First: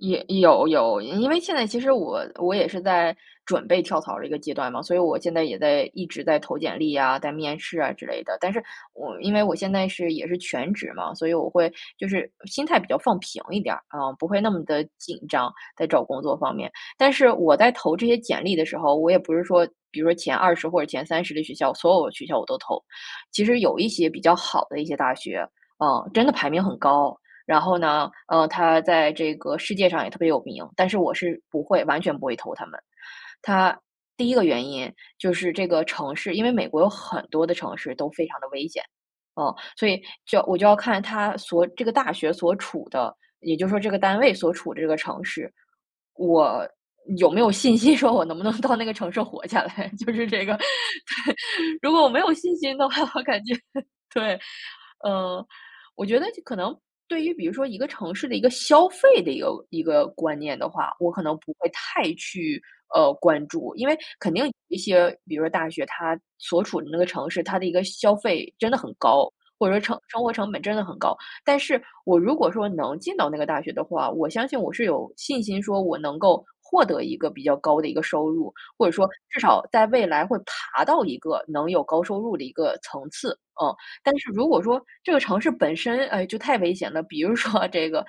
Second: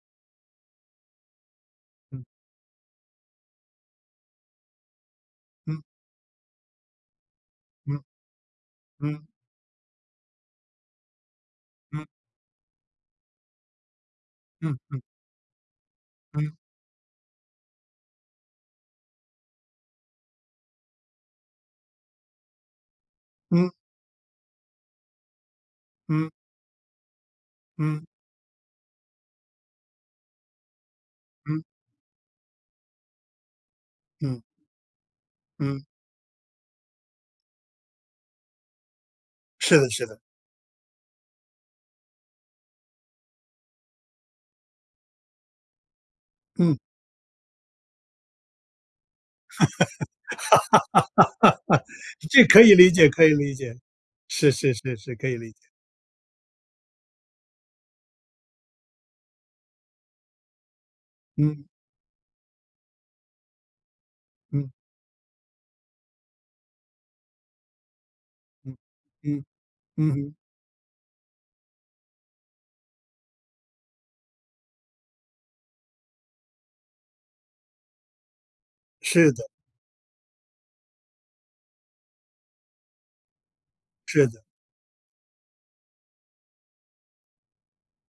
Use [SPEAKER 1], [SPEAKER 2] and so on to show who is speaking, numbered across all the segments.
[SPEAKER 1] 也有有，因为现在其实
[SPEAKER 2] 嗯。
[SPEAKER 1] 我我也是在准备跳槽的一个阶段嘛，所以我现在也
[SPEAKER 2] 嗯。
[SPEAKER 1] 在一直在投简历呀，在面试啊
[SPEAKER 2] 嗯。
[SPEAKER 1] 之类的。但是我
[SPEAKER 2] 嗯。
[SPEAKER 1] 因为我现在是也是全职嘛，所以我会
[SPEAKER 2] 嗯。
[SPEAKER 1] 就是心态比较放平一点啊，不会那么
[SPEAKER 2] 嗯
[SPEAKER 1] 地
[SPEAKER 2] 嗯。
[SPEAKER 1] 紧张，在找工作方
[SPEAKER 2] 嗯。
[SPEAKER 1] 面。但是我在投这些简历的时候，我也不是说比如说前20或者前30的学校，所有的学校我都投，其实
[SPEAKER 2] 嗯。
[SPEAKER 1] 有一些比较好的一些大学，啊，真
[SPEAKER 2] 嗯。
[SPEAKER 1] 的排名很高。然后
[SPEAKER 2] 嗯。
[SPEAKER 1] 呢，呃，它在这个世界上也特别有名，但是我是
[SPEAKER 2] 嗯。
[SPEAKER 1] 不会完全不会投他们。它第一
[SPEAKER 2] 嗯。
[SPEAKER 1] 个原因，就是这个
[SPEAKER 2] 嗯。
[SPEAKER 1] 城市因为美国有很多的城市都非常地危险，啊，
[SPEAKER 2] 是
[SPEAKER 1] 所
[SPEAKER 2] 的
[SPEAKER 1] 以
[SPEAKER 2] 是的。
[SPEAKER 1] 就我就要看它所这个大学所处的也就是说这个单位所处的这个城市，我
[SPEAKER 2] 嗯。
[SPEAKER 1] 有没有信心说我能不能到那个城市活下来，就是这个，对。如果我没有
[SPEAKER 2] 这
[SPEAKER 1] 信
[SPEAKER 2] 可以
[SPEAKER 1] 心的
[SPEAKER 2] 理
[SPEAKER 1] 话，
[SPEAKER 2] 解
[SPEAKER 1] 我
[SPEAKER 2] 可以
[SPEAKER 1] 感
[SPEAKER 2] 理
[SPEAKER 1] 觉
[SPEAKER 2] 解，
[SPEAKER 1] 对，
[SPEAKER 2] 是是是是，可以
[SPEAKER 1] 嗯，
[SPEAKER 2] 理解。
[SPEAKER 1] 我觉得就可能对于比如说一个城市的一个消费的一个一个观念的话，我可能不
[SPEAKER 2] 嗯。
[SPEAKER 1] 会太去，呃，关注。因为肯定
[SPEAKER 2] 嗯。
[SPEAKER 1] 一些比如说大学它所处的那个城市，它的一个消费真
[SPEAKER 2] 嗯，
[SPEAKER 1] 的很高，
[SPEAKER 2] 嗯，
[SPEAKER 1] 或者说成
[SPEAKER 2] 嗯
[SPEAKER 1] 生活
[SPEAKER 2] 哼。
[SPEAKER 1] 成本真的很高。但是我如果说能进到那个大学的话，我相信我是有信心说我能够获得一个比较高的一个收入，或者说
[SPEAKER 2] 是
[SPEAKER 1] 至
[SPEAKER 2] 的。
[SPEAKER 1] 少在未来会爬到一个能有高收入的一个层次，啊。但
[SPEAKER 2] 是
[SPEAKER 1] 是
[SPEAKER 2] 的。
[SPEAKER 1] 如果说这个城市本身，哎，就太危险了，比如说这个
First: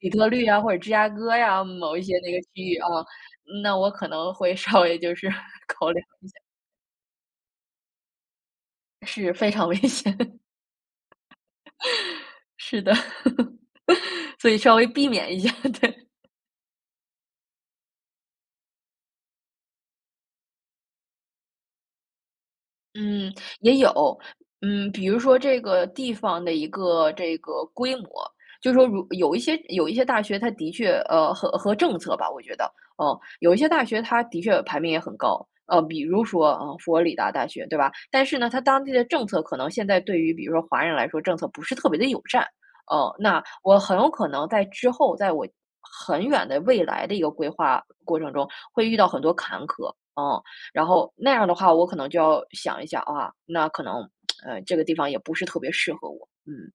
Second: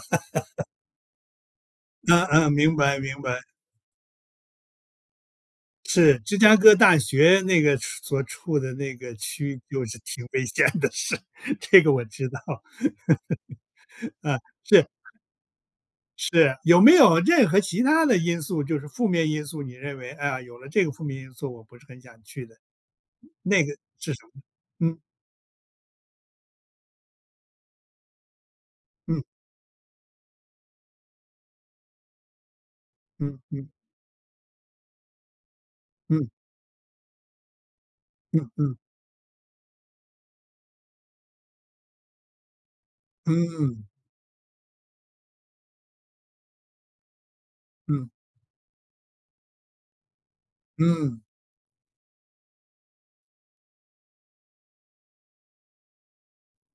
[SPEAKER 1] 底特律啊，或者芝加哥呀，某一些
[SPEAKER 2] 嗯
[SPEAKER 1] 那个
[SPEAKER 2] 嗯，
[SPEAKER 1] 区
[SPEAKER 2] 明
[SPEAKER 1] 域啊，
[SPEAKER 2] 白明白。
[SPEAKER 1] 那我可能会稍微就是 考量
[SPEAKER 2] 是，
[SPEAKER 1] 一
[SPEAKER 2] 芝
[SPEAKER 1] 下。
[SPEAKER 2] 加哥大学那个处所处的那个
[SPEAKER 1] 是，非
[SPEAKER 2] 区
[SPEAKER 1] 常危
[SPEAKER 2] 就是
[SPEAKER 1] 险。
[SPEAKER 2] 挺危险的，是，这个我知道。
[SPEAKER 1] 是的。
[SPEAKER 2] 啊，
[SPEAKER 1] 所以稍
[SPEAKER 2] 是。
[SPEAKER 1] 微避免一下，对。
[SPEAKER 2] 是，有没有任何其他的因素就是负面因素，你认为，“啊，有了这个负面因素我不是很想去的”。
[SPEAKER 1] 嗯，
[SPEAKER 2] 那个
[SPEAKER 1] 也
[SPEAKER 2] 是
[SPEAKER 1] 有，
[SPEAKER 2] 什么？
[SPEAKER 1] 嗯，
[SPEAKER 2] 嗯。
[SPEAKER 1] 比如说这个地方的一个这个规模，就说如
[SPEAKER 2] 嗯。
[SPEAKER 1] 有一些有一些大学，它的确呃，和和政策吧，我觉得，哦。
[SPEAKER 2] 嗯
[SPEAKER 1] 有一些
[SPEAKER 2] 嗯。
[SPEAKER 1] 大学它的确排名也很高，呃，比如
[SPEAKER 2] 嗯。
[SPEAKER 1] 说，啊，佛罗里达大学对吧。但是
[SPEAKER 2] 嗯
[SPEAKER 1] 呢，它
[SPEAKER 2] 嗯。
[SPEAKER 1] 当地的政策可能现在对于比如说华人来说，政策不是特别地友善。哦，那我
[SPEAKER 2] 嗯。
[SPEAKER 1] 很有可能在之后，在我，很远的未来的一个规划
[SPEAKER 2] 嗯。
[SPEAKER 1] 过程中会遇到很多坎坷，啊，然后
[SPEAKER 2] 嗯。
[SPEAKER 1] 那样的话，我可能就要想一想啊，那可能，呃，这个地方也不是特别适合我。嗯。